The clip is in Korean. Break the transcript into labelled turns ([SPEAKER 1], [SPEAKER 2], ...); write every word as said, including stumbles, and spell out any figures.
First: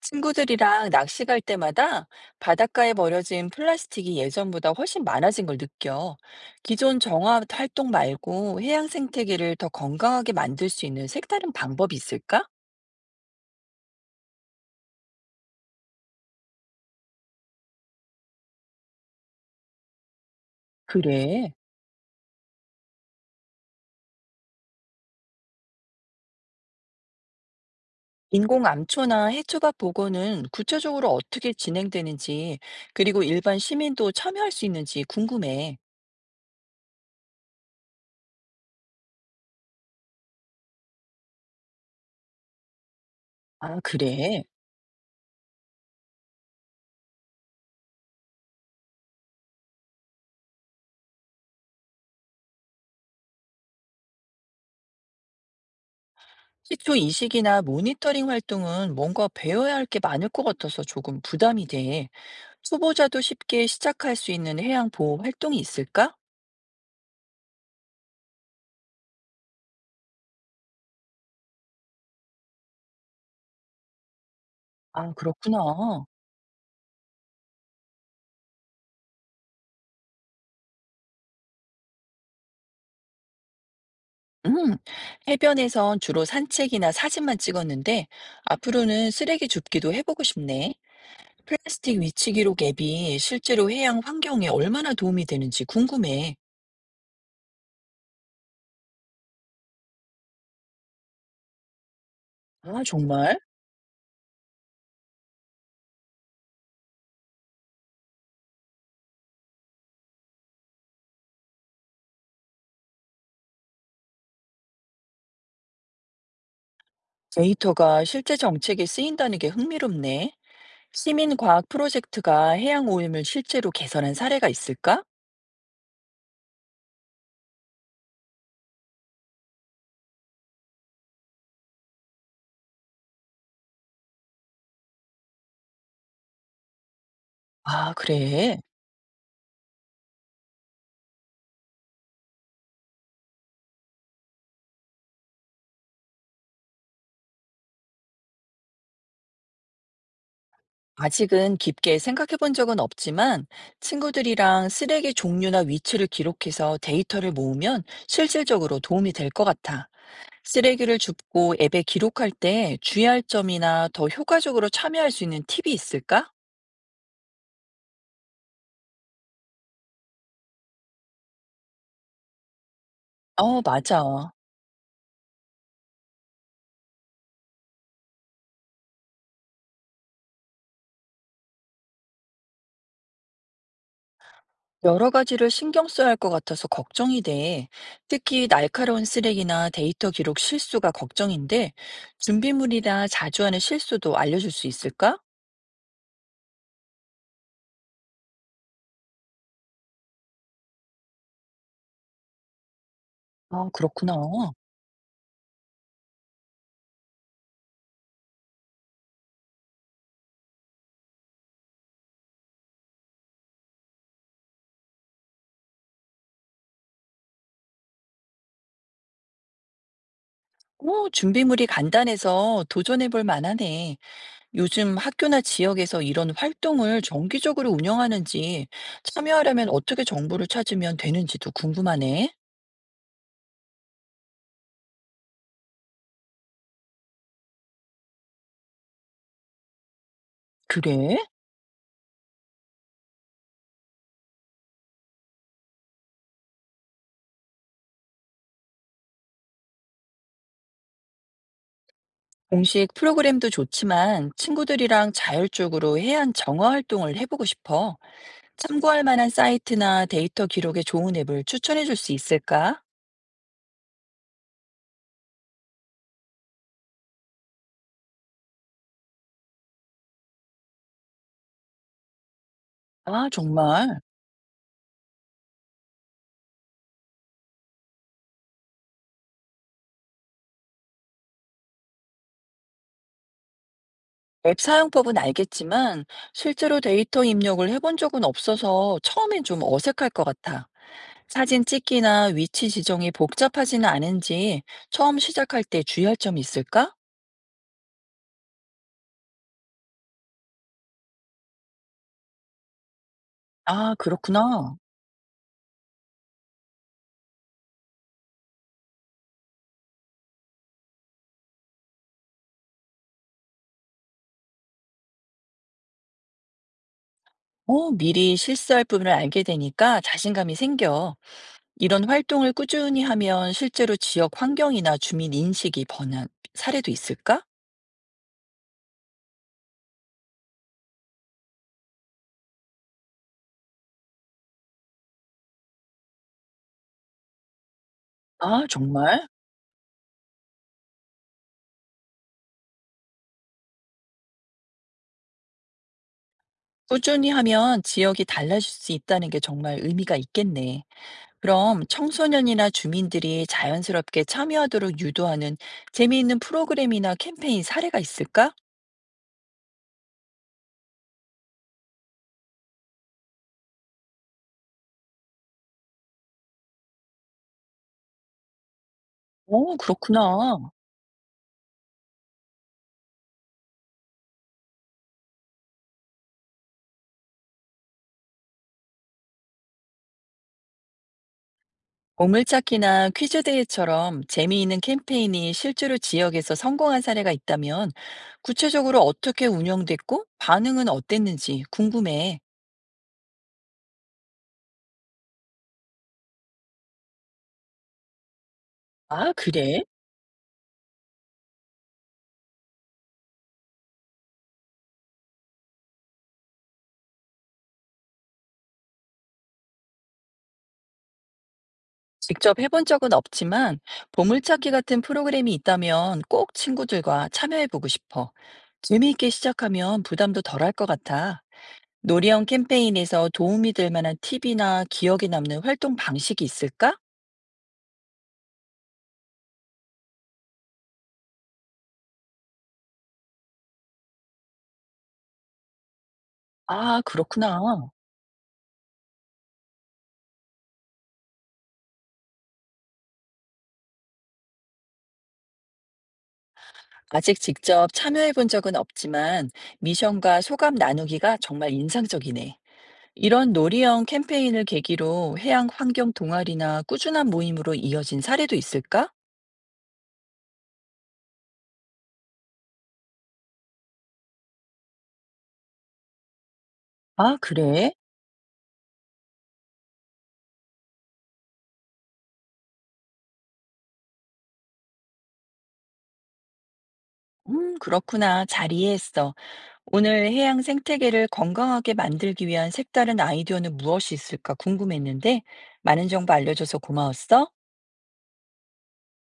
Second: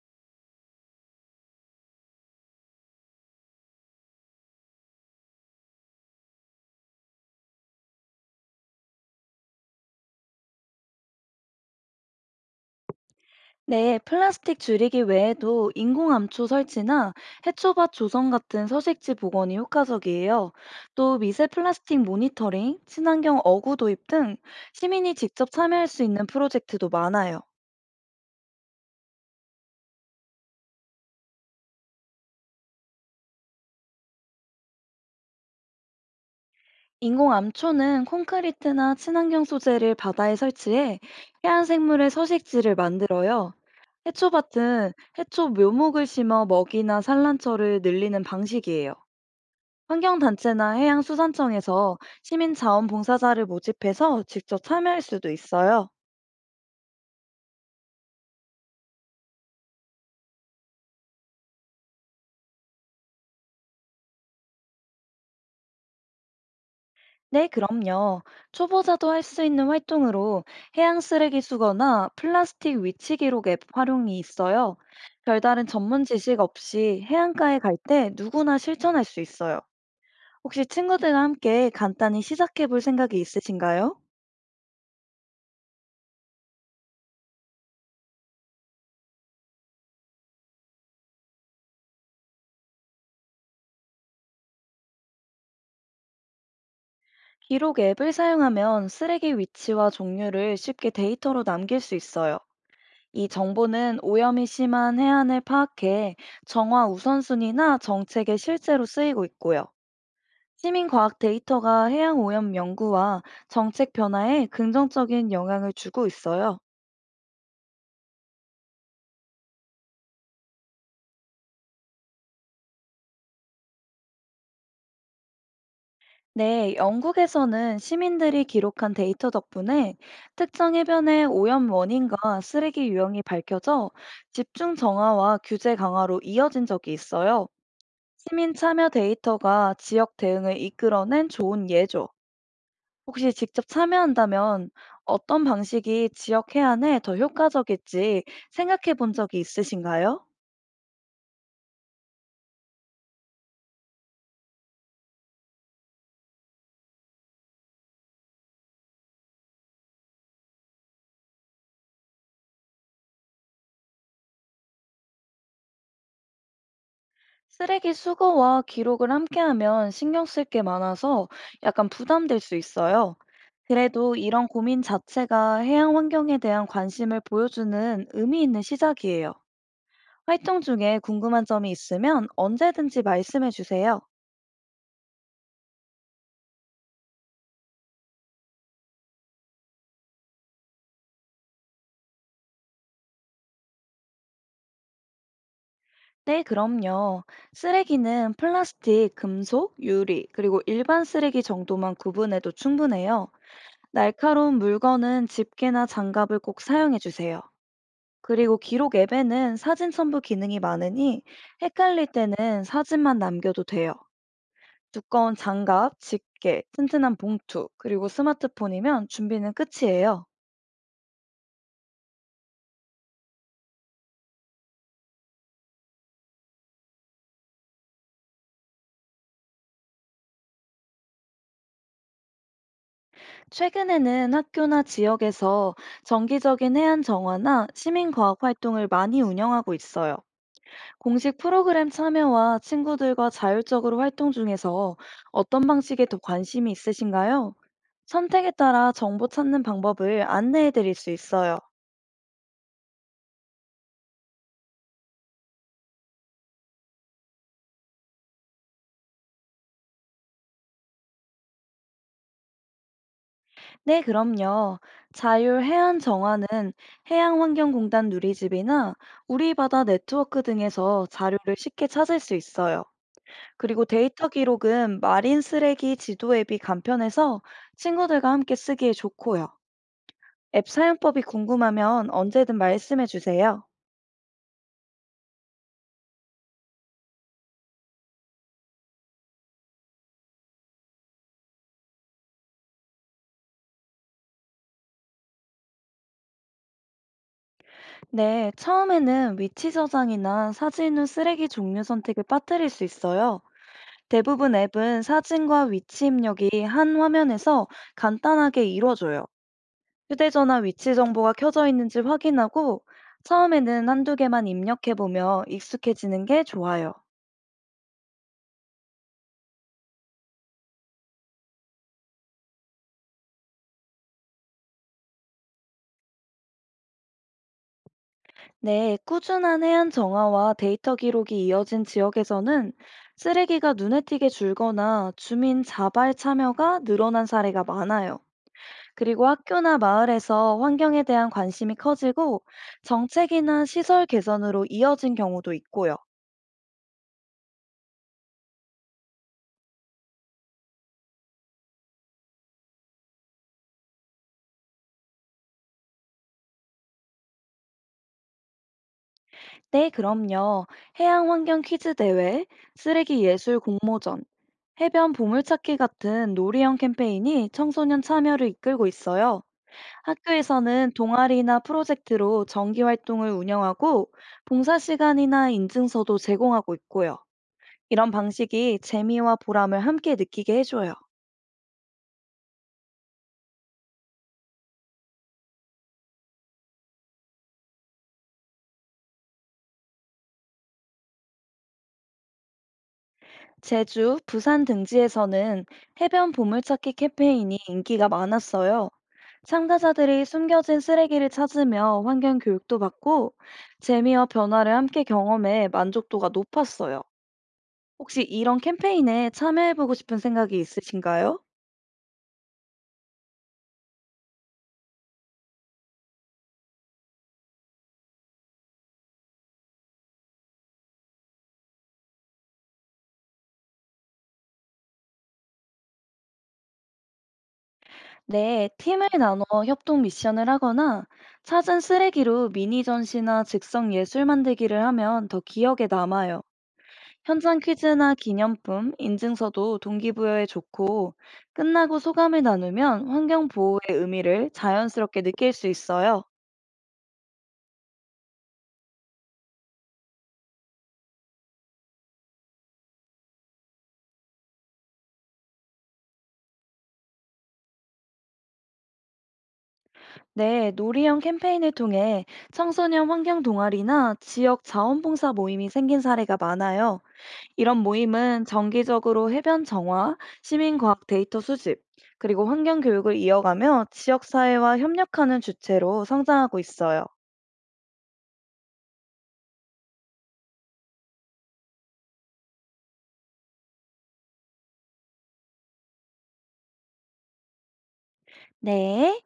[SPEAKER 1] 친구들이랑 낚시 갈 때마다 바닷가에 버려진 플라스틱이 예전보다 훨씬 많아진 걸 느껴. 기존 정화 활동 말고 해양 생태계를 더 건강하게 만들 수 있는 색다른 방법이 있을까?
[SPEAKER 2] 네, 플라스틱 줄이기 외에도 인공암초 설치나 해초밭 조성 같은 서식지 복원이 효과적이에요. 또 미세
[SPEAKER 1] 그래.
[SPEAKER 2] 플라스틱 모니터링, 친환경 어구 도입 등 시민이 직접 참여할 수 있는 프로젝트도 많아요.
[SPEAKER 1] 인공 암초나 해초밥 복원은 구체적으로 어떻게 진행되는지, 그리고 일반 시민도 참여할 수 있는지 궁금해.
[SPEAKER 2] 인공암초는 콘크리트나 친환경 소재를 바다에 설치해 해안 생물의 서식지를 만들어요.
[SPEAKER 1] 아, 그래.
[SPEAKER 2] 해초밭은 해초 묘목을 심어 먹이나 산란처를 늘리는 방식이에요. 환경단체나 해양수산청에서 시민자원봉사자를 모집해서 직접 참여할 수도 있어요.
[SPEAKER 1] 시초 인식이나 모니터링 활동은 뭔가 배워야 할 게 많을 것 같아서 조금 부담이 돼. 초보자도 쉽게 시작할 수 있는 해양 보호 활동이 있을까?
[SPEAKER 2] 네, 그럼요. 초보자도 할 수 있는 활동으로 해양 쓰레기 수거나 플라스틱 위치 기록 앱 활용이 있어요.
[SPEAKER 1] 아, 그렇구나.
[SPEAKER 2] 별다른 전문 지식 없이 해안가에 갈 때 누구나 실천할 수 있어요. 혹시 친구들과 함께 간단히 시작해 볼 생각이 있으신가요?
[SPEAKER 1] 음, 해변에선 주로 산책이나 사진만 찍었는데, 앞으로는 쓰레기 줍기도 해보고 싶네. 플라스틱 위치 기록 앱이 실제로 해양 환경에 얼마나 도움이 되는지 궁금해.
[SPEAKER 2] 기록 앱을 사용하면 쓰레기 위치와 종류를 쉽게 데이터로 남길 수 있어요.
[SPEAKER 1] 아,
[SPEAKER 2] 이
[SPEAKER 1] 정말?
[SPEAKER 2] 정보는 오염이 심한 해안을 파악해 정화 우선순위나 정책에 실제로 쓰이고 있고요. 시민과학 데이터가 해양 오염 연구와 정책 변화에 긍정적인 영향을 주고 있어요.
[SPEAKER 1] 데이터가 실제 정책에 쓰인다는 게 흥미롭네. 시민과학 프로젝트가 해양 오염을 실제로 개선한 사례가 있을까?
[SPEAKER 2] 네, 영국에서는 시민들이 기록한 데이터 덕분에 특정 해변의 오염 원인과 쓰레기 유형이 밝혀져 집중 정화와 규제 강화로 이어진 적이 있어요.
[SPEAKER 1] 아,
[SPEAKER 2] 시민
[SPEAKER 1] 그래.
[SPEAKER 2] 참여 데이터가 지역 대응을 이끌어낸 좋은 예죠. 혹시 직접 참여한다면 어떤 방식이 지역 해안에 더 효과적일지 생각해 본 적이 있으신가요?
[SPEAKER 1] 아직은 깊게 생각해 본 적은 없지만 친구들이랑 쓰레기 종류나 위치를 기록해서 데이터를 모으면 실질적으로 도움이 될 것 같아. 쓰레기를 줍고 앱에 기록할 때 주의할 점이나 더 효과적으로 참여할 수 있는 팁이 있을까?
[SPEAKER 2] 쓰레기 수거와 기록을 함께하면 신경 쓸 게 많아서 약간 부담될 수 있어요.
[SPEAKER 1] 어,
[SPEAKER 2] 그래도
[SPEAKER 1] 맞아.
[SPEAKER 2] 이런 고민 자체가 해양 환경에 대한 관심을 보여주는 의미 있는 시작이에요. 활동 중에 궁금한 점이 있으면 언제든지 말씀해 주세요.
[SPEAKER 1] 여러 가지를 신경 써야 할 것 같아서 걱정이 돼. 특히 날카로운 쓰레기나 데이터 기록 실수가 걱정인데, 준비물이나 자주 하는 실수도 알려줄 수 있을까?
[SPEAKER 2] 네, 그럼요. 쓰레기는 플라스틱, 금속, 유리, 그리고 일반 쓰레기 정도만 구분해도 충분해요.
[SPEAKER 1] 아, 그렇구나.
[SPEAKER 2] 날카로운 물건은 집게나 장갑을 꼭 사용해 주세요. 그리고 기록 앱에는 사진 첨부 기능이 많으니 헷갈릴 때는 사진만 남겨도 돼요. 두꺼운 장갑, 집게, 튼튼한 봉투, 그리고 스마트폰이면 준비는 끝이에요.
[SPEAKER 1] 어, 준비물이 간단해서 도전해 볼 만하네. 요즘 학교나 지역에서 이런 활동을 정기적으로 운영하는지, 참여하려면 어떻게 정보를 찾으면 되는지도 궁금하네.
[SPEAKER 2] 최근에는 학교나 지역에서 정기적인 해안 정화나 시민과학 활동을 많이 운영하고 있어요.
[SPEAKER 1] 그래?
[SPEAKER 2] 공식 프로그램 참여와 친구들과 자율적으로 활동 중에서 어떤 방식에 더 관심이 있으신가요? 선택에 따라 정보 찾는 방법을 안내해 드릴 수 있어요.
[SPEAKER 1] 공식 프로그램도 좋지만 친구들이랑 자율적으로 해안 정화 활동을 해보고 싶어. 참고할 만한 사이트나 데이터 기록에 좋은 앱을 추천해 줄 수 있을까?
[SPEAKER 2] 네, 그럼요. 자율 해안 정화는 해양환경공단 누리집이나 우리 바다 네트워크 등에서 자료를 쉽게 찾을 수 있어요.
[SPEAKER 1] 아,
[SPEAKER 2] 그리고
[SPEAKER 1] 정말.
[SPEAKER 2] 데이터 기록은 마린 쓰레기 지도 앱이 간편해서 친구들과 함께 쓰기에 좋고요. 앱 사용법이 궁금하면 언제든 말씀해 주세요.
[SPEAKER 1] 앱 사용법은 알겠지만 실제로 데이터 입력을 해본 적은 없어서 처음엔 좀 어색할 것 같아. 사진 찍기나 위치 지정이 복잡하지는 않은지 처음 시작할 때 주의할 점이 있을까?
[SPEAKER 2] 네, 처음에는 위치 저장이나 사진 후 쓰레기 종류 선택을 빠뜨릴 수 있어요.
[SPEAKER 1] 아,
[SPEAKER 2] 대부분
[SPEAKER 1] 그렇구나.
[SPEAKER 2] 앱은 사진과 위치 입력이 한 화면에서 간단하게 이루어져요. 휴대전화 위치 정보가 켜져 있는지 확인하고 처음에는 한두 개만 입력해보며 익숙해지는 게 좋아요.
[SPEAKER 1] 어, 미리 실수할 부분을 알게 되니까 자신감이 생겨. 이런 활동을 꾸준히 하면 실제로 지역 환경이나 주민 인식이 번한 사례도 있을까?
[SPEAKER 2] 네, 꾸준한 해안 정화와 데이터 기록이 이어진 지역에서는 쓰레기가 눈에 띄게 줄거나 주민 자발 참여가 늘어난 사례가 많아요.
[SPEAKER 1] 아 정말?
[SPEAKER 2] 그리고 학교나 마을에서 환경에 대한 관심이 커지고 정책이나 시설 개선으로 이어진 경우도 있고요.
[SPEAKER 1] 꾸준히 하면 지역이 달라질 수 있다는 게 정말 의미가 있겠네. 그럼 청소년이나 주민들이 자연스럽게 참여하도록 유도하는 재미있는 프로그램이나 캠페인 사례가 있을까?
[SPEAKER 2] 네, 그럼요. 해양 환경 퀴즈 대회, 쓰레기 예술 공모전, 해변 보물찾기 같은 놀이형 캠페인이 청소년 참여를 이끌고 있어요.
[SPEAKER 1] 어, 그렇구나.
[SPEAKER 2] 학교에서는 동아리나 프로젝트로 정기 활동을 운영하고 봉사 시간이나 인증서도 제공하고 있고요. 이런 방식이 재미와 보람을 함께 느끼게 해줘요.
[SPEAKER 1] 보물찾기나 퀴즈 대회처럼 재미있는 캠페인이 실제로 지역에서 성공한 사례가 있다면 구체적으로 어떻게 운영됐고 반응은 어땠는지 궁금해.
[SPEAKER 2] 제주, 부산 등지에서는 해변 보물찾기 캠페인이 인기가 많았어요.
[SPEAKER 1] 아, 그래?
[SPEAKER 2] 참가자들이 숨겨진 쓰레기를 찾으며 환경 교육도 받고 재미와 변화를 함께 경험해 만족도가 높았어요. 혹시 이런 캠페인에 참여해보고 싶은 생각이 있으신가요?
[SPEAKER 1] 직접 해본 적은 없지만 보물찾기 같은 프로그램이 있다면 꼭 친구들과 참여해보고 싶어. 재미있게 시작하면 부담도 덜할 것 같아. 놀이형 캠페인에서 도움이 될 만한 팁이나 기억에 남는 활동 방식이 있을까?
[SPEAKER 2] 네, 팀을 나눠 협동 미션을 하거나 찾은 쓰레기로 미니 전시나 즉석 예술 만들기를 하면 더 기억에 남아요.
[SPEAKER 1] 아, 그렇구나.
[SPEAKER 2] 현장 퀴즈나 기념품, 인증서도 동기부여에 좋고, 끝나고 소감을 나누면 환경 보호의 의미를 자연스럽게 느낄 수 있어요.
[SPEAKER 1] 아직 직접 참여해본 적은 없지만 미션과 소감 나누기가 정말 인상적이네. 이런 놀이형 캠페인을 계기로 해양 환경 동아리나 꾸준한 모임으로 이어진 사례도 있을까?
[SPEAKER 2] 네, 놀이형 캠페인을 통해 청소년 환경 동아리나 지역 자원봉사 모임이 생긴 사례가 많아요.
[SPEAKER 1] 아,
[SPEAKER 2] 이런
[SPEAKER 1] 그래?
[SPEAKER 2] 모임은 정기적으로 해변 정화, 시민과학 데이터 수집, 그리고 환경 교육을 이어가며 지역사회와 협력하는 주체로 성장하고 있어요.
[SPEAKER 1] 음, 그렇구나. 잘 이해했어. 오늘 해양 생태계를 건강하게 만들기 위한 색다른 아이디어는 무엇이 있을까 궁금했는데, 많은 정보 알려줘서 고마웠어.
[SPEAKER 2] 네.